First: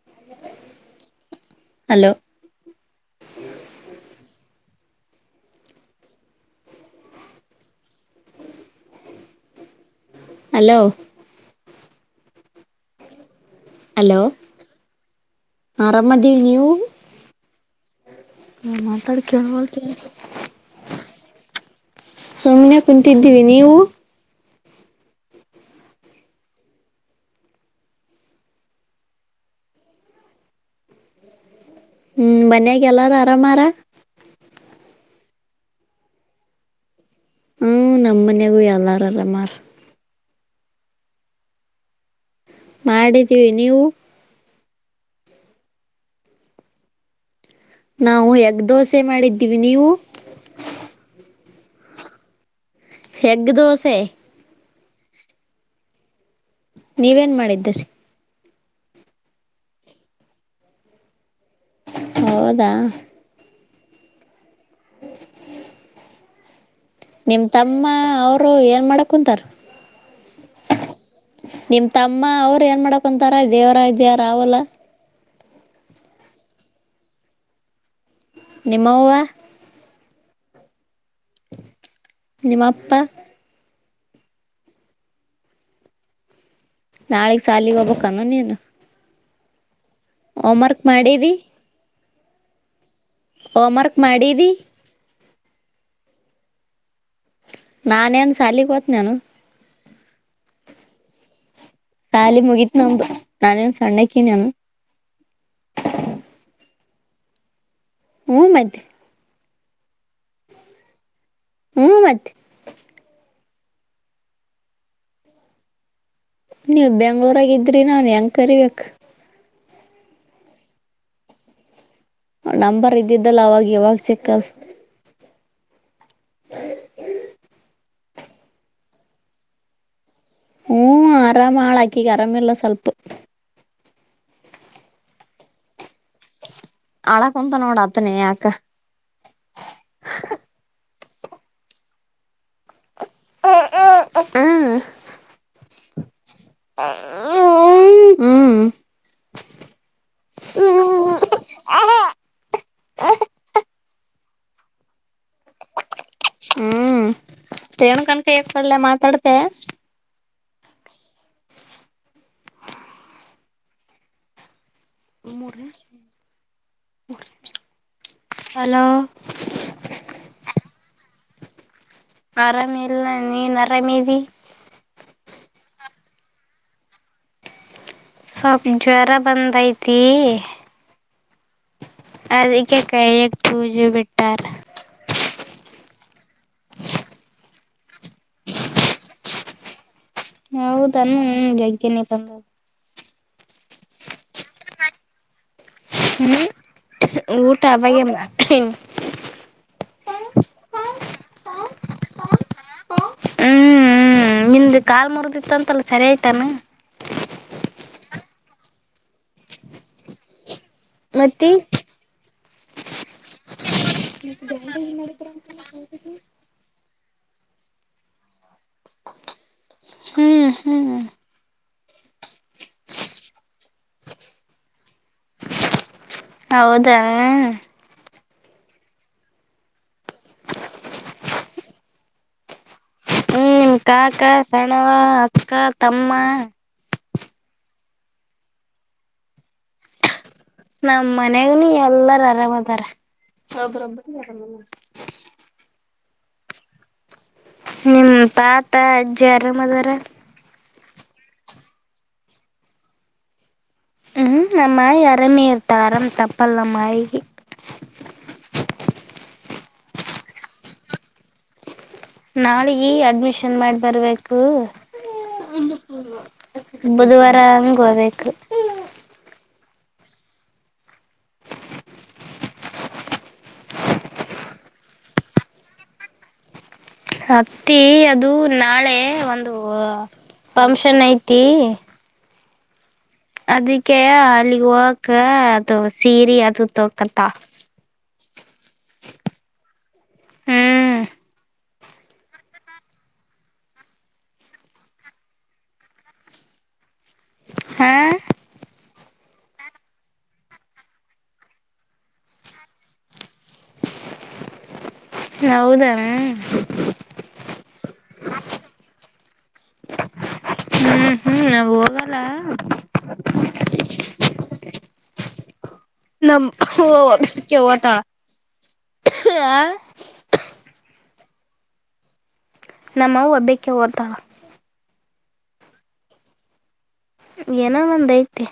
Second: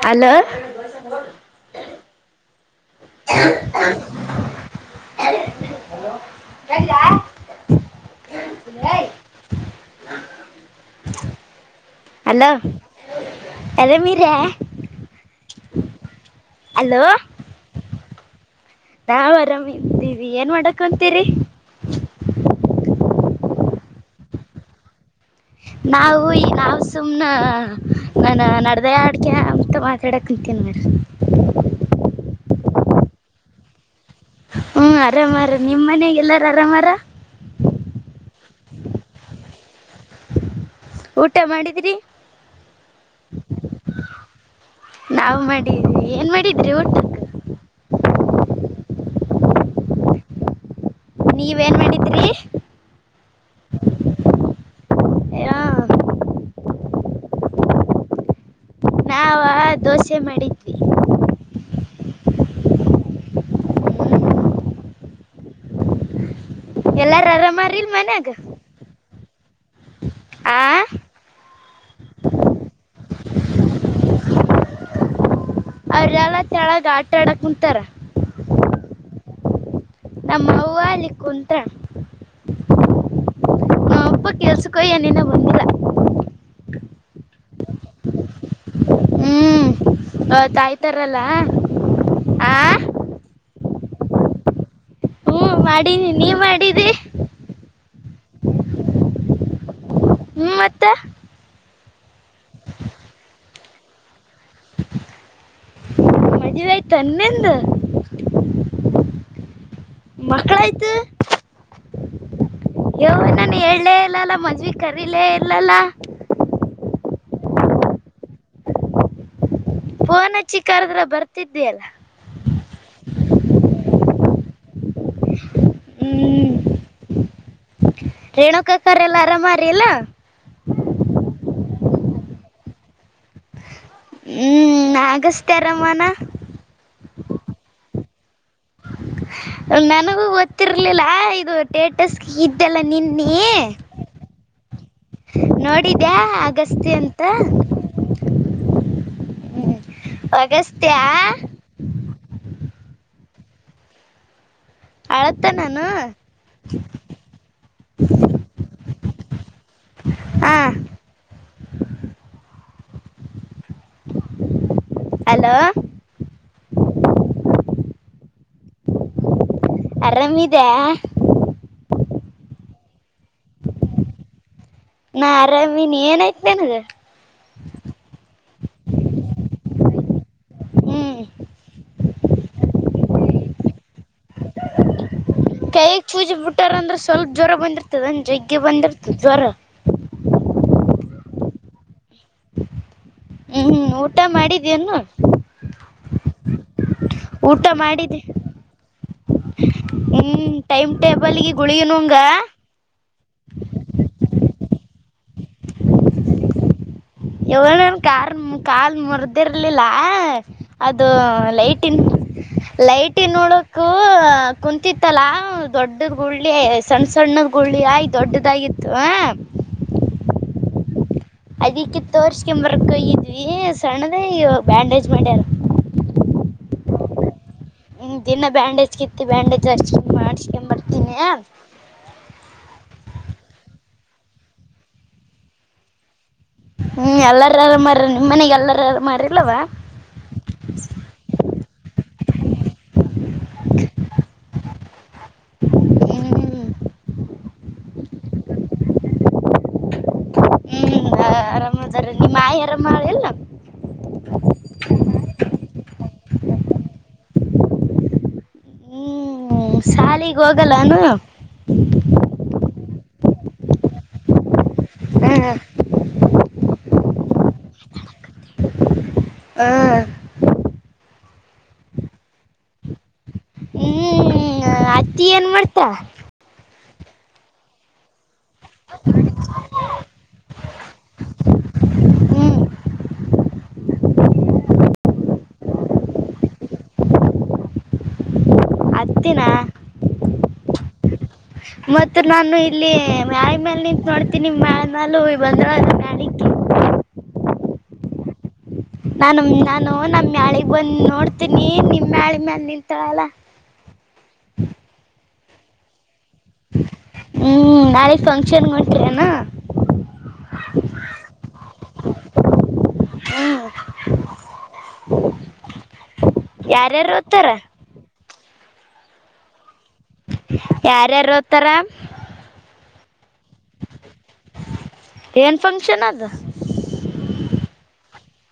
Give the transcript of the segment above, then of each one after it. [unintelligible] Hello. Hello [unintelligible] [unintelligible] hello. Hello ಅರಾ ಮೀರ. ಆರಾಮ ಅದ. ಹಲೋ. ನಾ ಮಾತಾಡ್ ನಾವ್ ಕೇಳವಲ್ತ. ಆರಾಮಿದ್ದೀವಿ ಏನ್ ಮಾಡಕ್ ಕುಂತಿರಿ. ಸುಮ್ನೆ ಕುಂತಿದ್ದೀವಿ ನೀವು. ನಾವು ಈ ನಾವ್ ಸುಮ್ನ ನನ್ನ ನಡೆದ್ಯಡ್ ಕೆಂತ ಮಾತಾಡಕ ಕೇನ್ ನೋಡ್. ಹ್ಮ್ ಮನ್ಯಾಗ ಎಲ್ಲಾರು ಆರಾಮಾರ. ಹ್ಮ್ ಅರಾಮಾರ ನಿಮ್ ಮನಯಾಗ ಎಲ್ಲಾರ ಅರಾಮಾರ. ಹ್ಮ್ ನಮ್ಮ ಮನ್ಯಗೂ ಎಲ್ಲಾರ ಆರಾಮ್ ಆರ್. ಊಟ ಮಾಡಿದ್ರಿ. ಮಾಡಿದ್ದೀವಿ ನೀವು. ನಾವು ಮಾಡಿದ್ದೀವಿ ಏನ್ ಮಾಡಿದ್ರಿ ಊಟಕ್ಕ. ನಾವು ಎಗ್ ದೋಸೆ ಮಾಡಿದ್ದೀವಿ ನೀವು. ನೀವೇನ್ ಮಾಡಿದ್ರಿ. ಏಗ್ ದೋಸೆ. [unintelligible] ನೀವೇನ್ ಮಾಡಿದ್ದರಿ. ನಾವ ದೋಸೆ ಮಾಡಿದ್ವಿ. ಹೌದಾ. [unintelligible] ಎಲ್ಲಾರ ನಿಮ್ ತಮ್ಮ ಆರಾಮಾರಿಲ್ ಮನ್ಯಾಗ ಅವರು ಏನ್ ಮಾಡಕ್ ಕುಂತಾರ. ಆ. ನಿಮ್ ತಮ್ಮ ಅವ್ರ ಏನ್ ಮಾಡಕೊಂತಾರ ದೇವರಾಜ್ಯಾರಾವಲ್ಲ. ಅವ್ರಲ್ಲ ಕೆಳಗ ಆಟ ಆಡಕ್ ಕುಂತಾರ. ನಿಮ್ಮವ್ವ ನಮ್ಮ ಅವ್ವ ಅಲಿ. ನಿಮ್ಮ ಅಪ್ಪ. ನಮ್ಮ ಅಪ್ಪ ಕೆಲಸಕ್ಕ ಹೋಗ್ಯಾನ ಇನ್ನ ಬಂದಿಲ್ಲ. ನಾಳಗ್ ಸಾಲಿಗೆ ಹೋಗ್ಬಬೇಕಾನ ನೀನು ಹ್ಮ್ ಹೋಮ್ವರ್ಕ್ ತಾಯ್ತರಲ್ಲ ಮಾಡಿದಿ ಆ ಹೋಮ್ ವರ್ಕ್ ಮಾಡಿದಿ ಹ್ಮ್ ಮಾಡಿನಿ ನೀವ್ ಮಾಡಿದ್ದಿ ನಾನೇನ್ ಸಾಲಗಹೋತೀನಿ ನಾನ ಮೂವತ್ತ ಸಾಲಿ ಮುಗೀತ ನಮ್ದು ನಾನೇನ್ ಸಣ್ಣಕ್ಕನಾನ ಮದವಿ ಐತು ಏನೂ ನಿಂದು ಹ್ಮ ಮತ್ ಮಕ್ಳ ಆಯ್ತು ಹ್ಮ ಮತ್ತ ಹೇಳೇಲೇ ಇಲ್ಲಲ್ಲಮದವಿ ಕರೀಲೇ ಇರ್ಲ್ಲಲ್ಲ ನೀವು ಬೆಂಗಳುರಾಗಿದ್ರಿ ನಾನ್ ಹೆಂಗ ಕರಿಬೇಕಕ್ ಫೋನ ಚಿಕ್ಕಾರದ್ರ ಬರ್ತಿದ್ದ ಅಲ್ಲ ನಂಬರ್ ಇದ್ದಿದ್ದಲ್ಲ ಅವಾಗ ಯಾವಾಗ ಸಿಕ್ಕಲ್ ಹ್ಮ ಹ್ಮ ರೇಣುಕ ಕ ಎಲ್ಲ ಆರಾಮಾರಿ ಎಲ್ಲಾ ಹ್ಮ ಆರಾಮ ಹಾಳ ಹಾಕಿ ಆರಾಮ ಇಲ್ಲ ಸ್ವಲ್ಪ ಹ್ಮ್ ಅಗಸ್ತ್ಯ ಅರಮಾನ ಪತ್ತನೇಯಕ ನನಗೂ ಗೊತ್ತಿರ್ಲಿಲ್ಲ ಇದು ಟೇಟಸ್ಗೆ ಇದ್ದೆಲ್ಲ ನಿನ್ ನೀ ಹ್ಮ್ ನೋಡಿದ್ಯಾ ಅಗಸ್ತ್ಯ ಅಂತ ಹ್ಮ್ ಹ್ಮ್. ಅಗಸ್ತ್ಯ ಅಳುತನ ಏನೂ ರೇಣುಕಾ ಕನ ಕೈಯಾಗ ಕೊಡಲ್ಯಾ ಮಾತಾಡತಿ ಹಾ ಹಲೋ ಹಲೋ ಆರಾಮಿದೆ ಆರಾಮಿ ಇಲ್ಲ ನೀನ್ ಆರಾಮಿ ನಾ ಆರಾಮಿನ ಏನಾಯ್ತೇನಗ ಸ್ವಲ್ ಜ್ವರ ಬಂದಐತಿ ಹ್ಮ ಅದಕ್ಕೆ ಕೈಯಕ್ ಸೂಜಿ ಬಿಟ್ಟಾರ ಕೈಯಾಗ ಪೂಜೆ ಬಿಟ್ಟಾರಂದ್ರೆ ಸ್ವಲ್ಪ ಜ್ವರ ಬಂದಿರ್ತದಂದ ಜಗ್ಗೆ ಬಂದಿರ್ತದ ಜ್ವರ ಹೌದನ್ನು ಹಗನೆ ತಂದ ಹ್ಮ್ ಊಟ ಮಾಡಿದ್ಯನು ಹ್ಮ್ ಊಟ ಬ [unintelligible] ಹ್ಮ್ ಟೈಮ್ ಟೇಬಲ್ಗೆ ಗುಳಗನುಂಗ [inaudible] ಹ್ಮ್ ನಿಮ್ದ ಕಾಲ್ ಮುರದಿತ್ತಂತಲ್ಲ ಸರಿಯ್ತಾನ ಇವಳ ನನ್ ಕಾರ್ ಕಾಲ್ ಮುರ್ದಿರ್ಲಿಲ್ಲ ಅದು ಮತ್ತಿ ಲೈಟನ್ ಲೈಟನ್ ನೋಡಕೂ ಕುಂತಿತ್ತಲಾದು ದೊಡ್ಡ ಗುಳ್ಳಿ ಸಣ್ಣ ಸಣ್ಣದಳ್ಳಿ ಆಯ್ ದೊಡ್ಡದಾಗಿ ಹ್ಮ್ ಹ್ಮ್ ಅದಿಕ್ಕಿ ತೋರ್ಸ್ಕಂಬ ವರ್ಕ್ ಇದ್ವಿ ಸಣ್ಣದ ಬ್ಯಾಂಡೇಜ್ ಮಾಡ್ಯಾರ ಹೌದ ಹ ದಿನ ಬ್ಯಾಂಡೇಜ್ ಕಿತ್ತ ಬ್ಯಾಂಡೇಜ್ ಅಷ್ಟ ಮಾಡಿಸಕೊಂಡ ಬರ್ತೀನಿ ಹ್ಮ್ ಕಾಕಾ ಸೆಣವ ಅಕ್ಕಾ ತಮ್ಮ ಹ್ಮ್ ಎಲ್ಲಾರಲ್ಲ ಮಾರ ನಿಮ್ಮ ಮನೆಗೆ ಎಲ್ಲಾರಲ್ಲ ಮಾರಲ್ಲವ ನಮ ಮನಾಗ ಎಲ್ಲಾರ ಆರಾಮದಾರ ಹ್ಮ್ ಹ್ಮ್ ತಾತ ಅಜ್ಜಿ ಆರಾಮ ಅದಾರ [unintelligible] ಆರಾಮ್ ಇದರ ನಿಮ್ಮಯಿ ಆರಾಮ [unintelligible] ಇಲ್ಲ. ನಮ್ಮಾಯಿ ಆರಾಮಿತ [unintelligible] ಅರಾಮ್ ತಪ್ಪಲ್ಲ ನಮ್ ಮಾಯಿ. ಹ್ಮ ಶಾಲಿಗೆ ಹೋಗಲ್ಲ ಏನು. ನಾಳೆಗೆ [unintelligible] ಅಡ್ಮಿಷನ್ ಮಾಡಿ ಬರ್ಬೇಕು. ಹ್ಮ್ ಬುಧವಾರ ಹಂಗ ಹೋಗ್ಬೇಕು. ಹ [unintelligible] [unintelligible] ಏನ್ ಮಾಡ್ತಾ. ಅತ್ತಿ ಅದು ನಾಳೆ ಒಂದು [unintelligible] ಫಂಕ್ಷನ್ ಐತಿ ಹ್ಮ್ ಅದಕ್ಕೆ ಅಲ್ಲಿಗ್ ಹೋಗಾಕ ಅದು ಸೀರೆ ಅದು ತೊಕ್ಕಂತಳ [unintelligible] [inaudible] ಹತ್ತಿನ ಹ್ಮ್ ಮತ್ತ ನಾನು ಇಲ್ಲಿ ಮ್ಯಳ [unintelligible] ನಿಂತ್ ನೋಡ್ತೀನಿ ಮ್ಯಳ್ [unintelligible] ಹಾ ನಾನು ನಾನು ನಮ್ಯಾಳಗ್ [unintelligible] ಬಂದ್ ನೋಡ್ತೀನಿ ನಿಮ್ [unintelligible] ಮ್ಯಾಳ ನಿಂತಳಲ್ಲ. ಹೌದನ [unintelligible] ಹ್ಮ್ ನಾಳಗ್ ಫಂಕ್ಷನ್ ಒಂಟಿರನಾ. ಹ್ಮ್ ಹ್ಮ್ [unintelligible] ಹೋಗಲ್ಲ [inaudible] ನಮ್ ಯಾರ್ಯಾರು ಓದ್ತಾರ [unintelligible] ಯಾರ್ಯಾರ್ ಹೋತರ ನಮ್ಮ ಅವ್ವ್ ಒಬ್ಬಕ್ಕೆ ಹೋತಳ. ಏನ್ ಫಂಕ್ಷನ್ ಅದು. ಏನೋ ಒಂದಐತೆ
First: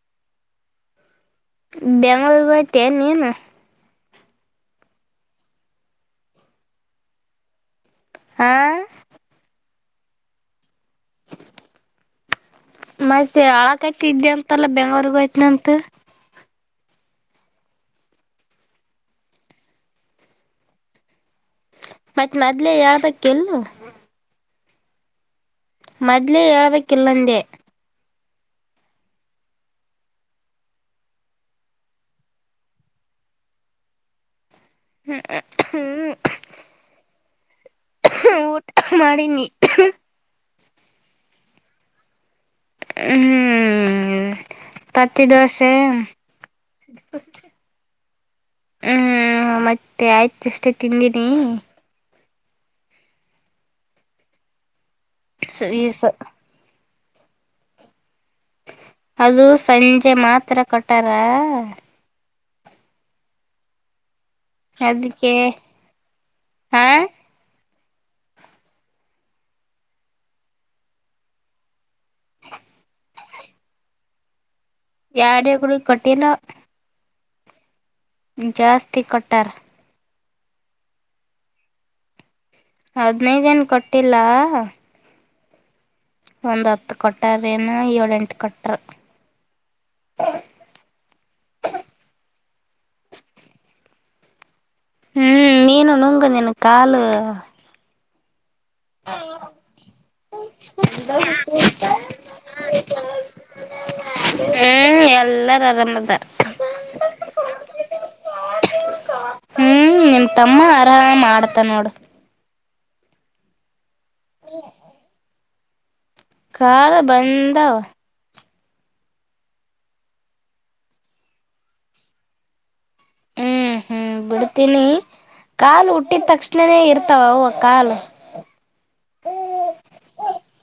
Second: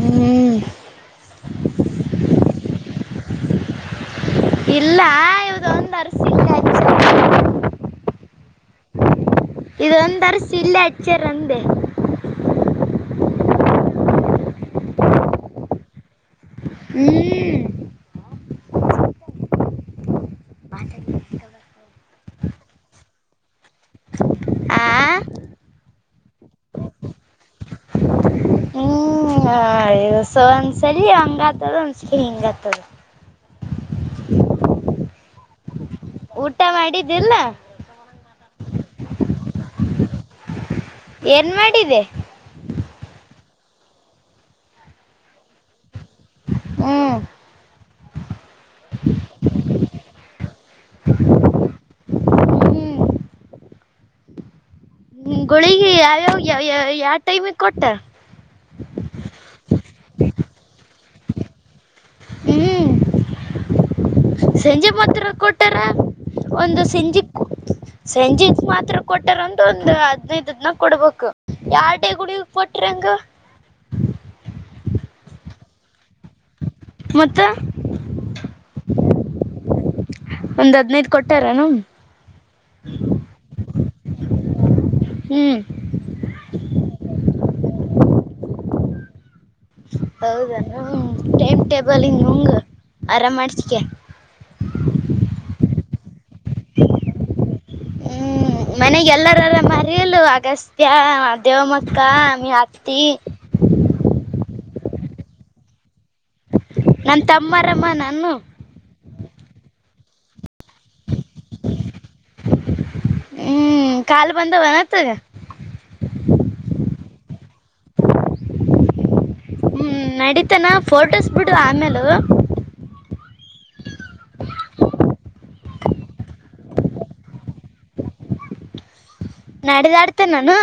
ಹ್ಮ್ [unintelligible] ಬೆಂಗಳೂರುಗ್ ಹೋಯ್ತಿ ಏನ್ ನೀನು. ಇಲ್ಲ ಇವದೊಂದ ಅರಸಿಂಗ [unintelligible] ಹ [unintelligible] ಇದೊಂದ ಅರಸಿ ಇಲ್ಲ ಹಚ್ಚರ್ಂದೆ [unintelligible] [unintelligible] ಇದೆ ಅಂತಲ್ಲ ಬೆಂಗ್ಳೂರಿಗ ಹೋಯ್ಯ್ತನ ಅಂತ. ಹ್ಮ ಮತ್ತ್ ಮೊದ್ಲೆೇ ಯಳ್ಬೇಕ [unintelligible] ಎಲ್ಲಿ. ಆ ಮೊದ್ಲೇ ಹೇಳ್ಬೇಕಕ್ಕಿಲ್ಲಂದೆ. [unintelligible] ಒಂದ್ಸರಿ ಹಂಗ ಆತದ ಒಂದ್ಸರಿ ಹಿಂಗ ಆತದ. ಹ [unintelligible] ಊಟ ಮಾಡಿದ್ದಲ್ಲ. ಊಟ ಮಾಡಿನಿ [unintelligible] ಏನ್ ಮಾಡಿದೆ. ಹ [unintelligible] ಪತಿದೋಸೆ ಹ್ಮ್ ಹ್ಮ್ ಮತ್ತೆ ಆಯ್ತ ಅಷ್ಟೇ ತಿಂದೀನಿ. ಹ್ಮ್ ಗೋಳಿಗೆ ಯಾವ್ಯಾವ [unintelligible] ಯಾವ ಟೈಮಿಗೆ ಕೊಟ್ಟ. ಅದು ಸಂಜೆ ಮಾತ್ರ ಕೊಟ್ಟಾರ. ಹ್ಮ್ ಸಂಜೆ ಮಾತ್ರ ಅದಕ್ಕೆ ಕೊಟ್ಟಾರ ಒಂದು ಹಾ ಸಂಜಿಕ್ಕೂ [unintelligible] ಸಂಜೆಗ್ ಮಾತ್ರ ಕೊಟಾರಂತ ಒಂದ್ ಹದ್ನೈದು [unintelligible] ಕೊಡ್ಬೇಕು ಯಾ [unintelligible] ಟೇ ಗುಡಗ್ ಕೊಟ್ರ ಗ [unintelligible] [unintelligible] ಮತ್ತ ಜಾಸ್ತಿ ಕೊಟ್ಟಾರ ಒಂದ್ ಹದ್ನೈದ ಕೊಟ್ಟಾರನು. ಹದ್ನೈದ ಏನ್ ಕೊಟ್ಟಿಲ್ಲ. ಹ್ಮ್. ಏನು ಏಳೆಂಟ್ ಕೊಟ್ರು. ಹೌದ ಟೈಮ್ ಟೇಬಲಗಿ ನುಂಗ ಆರಾಮ್ ಮಾಡ್ಸಿಕ. ಹ್ಮ್ ನೀನು ನುಂಗ. ನಿನ ಕಾಲು, ಮನೆಗೆಲ್ಲಾ ಎಲ್ಲರ ಆರಮಾರಿಲ್ಲ. ಅಗಸ್ತ್ಯ, ದೇವಮಕ್ಕ, ನಿಮ್ಮ ಅತ್ತಿ, ಹಾ. ಎಲ್ಲಾರು ಆರಾಮದರ. ನಮ್ಮ ತಮ್ಮ ಆರಾಮ್ ಆನನು. ಹ್ಮ್ ನಿಮ್ ತಮ್ಮ ಆರಾಮ್ ಆಡ್ತಾನ ನೋಡು. ಹ್ಮ್ ಕಾಲು ಬಂದವ ಅನ ಅತಗ. ಕಾಲ್ ಬಂದ್ವ. ಹ್ಮ್ ನಡೀತನ ಫೋಟೋಸ್ ಬಿಡು ಆಮೇಲು. ಹ್ಮ್ ಹ್ಮ್ ಬಿಡ್ತೀನಿ. ಕಾಲು ಹುಟ್ಟಿದ ತಕ್ಷಣನೇ ಇರ್ತಾವ ಅವ್ ಕಾಲು. ನಡಿದಾಡ್ತೇನ ಅನ್ನೂನು.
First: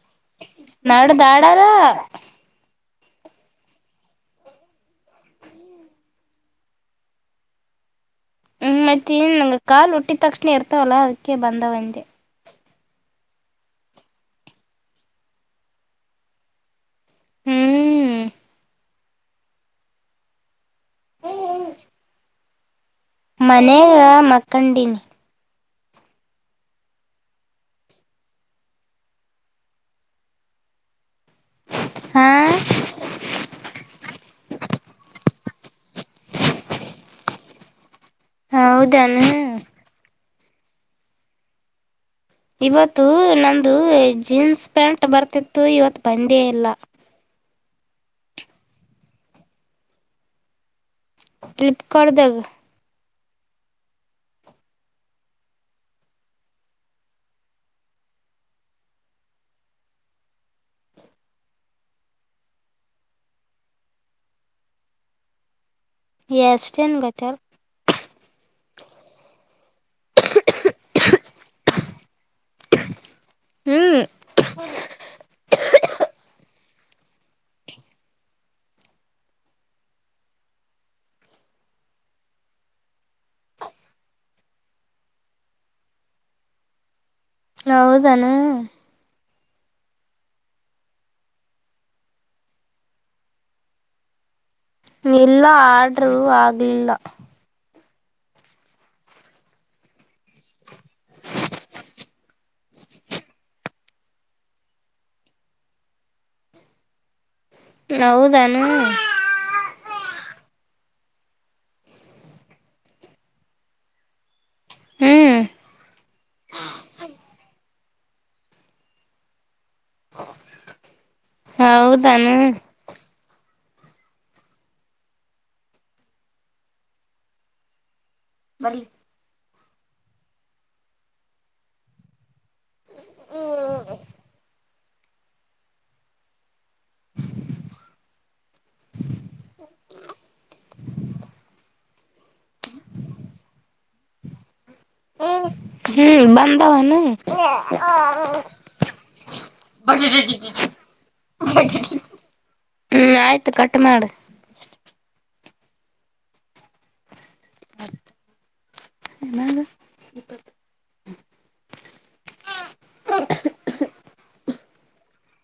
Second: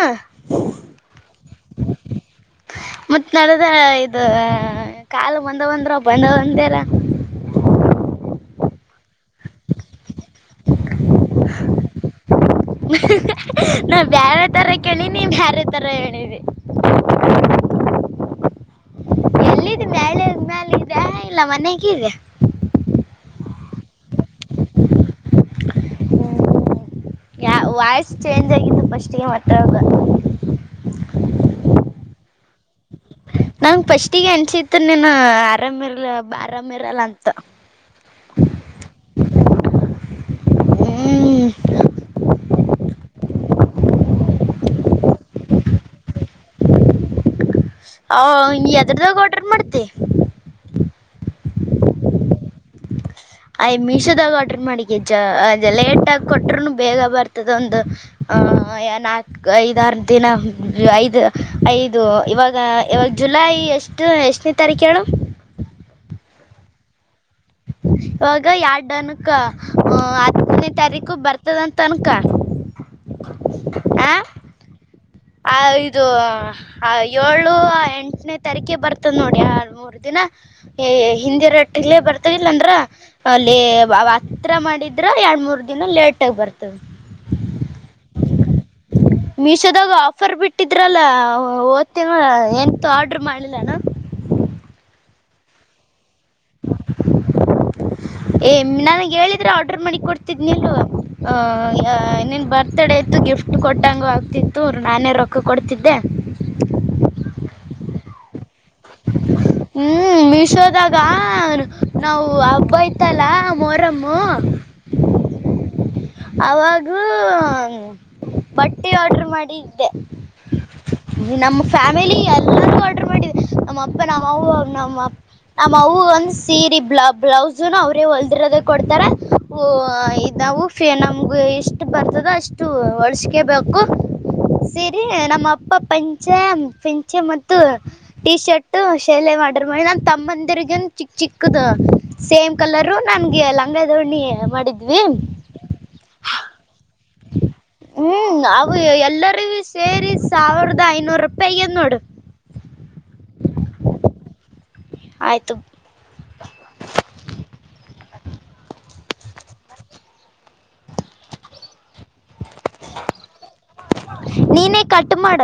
[unintelligible] ಮತ್ತ್ ನಡದ ಇದ ಕಾಲ ಬಂದವ ಅಂದ್ರ ಬಂದವ ಅಧ್ಯಾಲ. [inaudible] ಹ್ಮ್ ಮತ್ತನ್ ಕಾಲ ಹುಟ್ಟಿದ ತಕ್ಷಣ ಇರ್ತವಲ್ಲ ಅದಕ್ಕೆ ಬಂದವಂದೆ. ನಾ ಬ್ಯಾರೆ ತರ ಕೇಳಿನಿ, ಬ್ಯಾರೆ ತರ ಹೇಳಿದಿ, ಹ್ಮ್ ಎಲ್ಲಿದೀ ಮ್ಯಾಳಿಗಿ ಮ್ಯಾಲ ಇದ್ಯಾ ಇಲ್ಲ ಮನೆಗೆ ಇದ್ಯಾ. ಮನೆಗ ಮಕ್ಕಂಡಿನಿ. ಯಾ ವಾಯ್ಸ್ ಚೇಂಜ್ ಆಗಿದ್ದು ಫಸ್ಟ್ಗೆ ಮಾತ್ ಅಡ್ ದಾ, ಹಾ ನಂಗ್ ಫಸ್ಟಿಗೆ ಅನ್ಸಿತ್ತ ನೀನು, ಅರಾಮೇರ ಬಾರಾಮೇರಲ್ಲ ಅಂತ. ಹೌದನುಮೂಲ. ಹ್ಮ್. ಒಂದು ಜೀನ್ಸ್ ಪ್ಯಾಂಟ್ ಬರ್ತಿತ್ತು ಇವತ್ ಬಂದೇ ಇಲ್ಲ. ಹೌ ಹೌ ನೀ ಎದ್ರಗ ಆರ್ಡರ್ ಮಾಡ್ತಿ. ಫ್ಲಿಪ್ಕಾರ್ಟ್ದಾಗ ಅಯ್ ಮೀಶೋದಾಗ ಆರ್ಡ್ರ ಮಾಡಗೆ ಜ್ಜ ಅ ಲೇಟ್ ಆಗ ಕೊಟರುನು ಬೇಗ ಬರ್ತದ. ಒಂದು, ನಾಲ್ಕು ಐದಾರು ದಿನ ಐದು ಐದು ಇವಾಗ ಇವಾಗ ಜು ಲೈ ಎಷ್ಟು, ಎಷ್ಟನೇ, ತಾರೀಕ ಹೇಳು. ಎಷ್ಟೇನ ಗೊತ್ತಿ ಇವಾಗ ಎಡ್ ಅನಕ. ಹತ್ತನೇ ತಾರೀಕು ಬರ್ತದಂತ ಅನ್ಕ. [inaudible] ಹ್ಮ್ ಆ, ಆ ಇದು ಆ ಏಳು ಆ ಎಂಟನೇ ತಾರೀಕ ಬರ್ತದ್. ನೋಡ. ಆ ಎಡ್, ಮೂರ್, ದಿನ ಹಿಂದಿ ರಟ್ಟಿಲೇ ಬರದೀವಿಲ್ ಅಂದ್ರ, ಅಲ್ಲಿ ಅವ ಹತ್ರ ಮಾಡಿದ್ರ, ಎರಡ ಮೂರ್ ದಿನ ಲೇಟ್ ಆಗಿ ಬರ್ತದ. ಹೌದ ಅನು. ಮೀಶೊದ್ಗಾ ಆಫ್ ಫರ್ ಬಿಟ್ಟಿದ್ರಲ್ಲ ಓದ್ತೇನಳ್ ಎಂತೂ ಆರ್ಡ್ರ ಮಾಡ್ಲಿಲ್ನು. ಇಲ್ಲ ಆರ್ಡರು ಆಗ್ಲಿಲ್ಲ ಏ ನನಗೆ ಹೇಳಿದ್ರೆ ಆರ್ಡರ್ ಮಾಡಿ ಕೊಡ್ತಿದ್ನಲ್ಲ. ನಿನ್ ಬರ್ತಡೇ ಇತ್ತು ಗಿ ಫ್ಟ್ ಕೊಟ್ಟಂಗ ಆಗ್ತಿತ್ತು ನಾನೇ ರೊಕ್ಕ ಕೊಡ್ತಿದ್ದೆ. ಹೌದನು. ಇವಾಗ ನಾವು ಹಬ್ಬ ಇತ್ತಲ ಮೋರಂ. ಹ್ಮ್. ಅವಾಗ ಬಟ್ಟಿ ಆರ್ಡ್ರ ಮಾಡಿದ್ದೆ. ನಮ್ಮ ಫ್ಯಾಮಿಲಿ ಹೌದಾನ ಎಲ್ಲರೂ ಆರ್ಡರ್ ಮಾಡಿದ ನಮ್ಮ ಅಪ್ಪ ನಮ್ಮವು ನಮ್ಮ ನಮ್ಮ ಅವಒಂದ್ ಸೀರೆ ಬ್ಲ ಬ್ಲೌಸುನು ಅವ್ರೇ ಹೊಲ್ದಿರೋದೇ ಕೊಡ್ತಾರೆ ಓ ಇದ ನಾವು ಫ ನಮ್ಗೆ ಇಷ್ಟು ಬರ್ತದ ಅಷ್ಟು ಹೊಳ್ಸಕೇಬೇಕು ಸಿರಿ ನಮ್ಮ ಅಪ್ಪ ಪಂಚ ಪಂಚೆ ಮತ್ತು ಟಿ ಶರ್ಟ್ ಶೆಲೆ ಮಾಡ್ರ ಮ ನನ್ ತಮ್ಮಂದಿರ್ಗ ಚಿಕ್ ಚಿಕ್ಕದು ಸೇಮ್ ಕಲರು ನ ನನ್ಗೆ ಲಂಗ ದೋಣಿ ಮಾಡಿದ್ವಿ ಹ್ಮ್ ಬ ಹ್ಮ್ ಹ್ಞೂ ಅವು ಎಲ್ಲರಿಗೂ ಸೇರಿ ಸಾವಿರದ ಐನೂರು ರೂಪಾಯಿ ಆಗ್ಯದ ನೋಡು ಆಯ್ತು ಕಟ್ ಮಾಡ ಆಯತು ನದು ನೀನೇ ಕಟ್ ಮಾಡ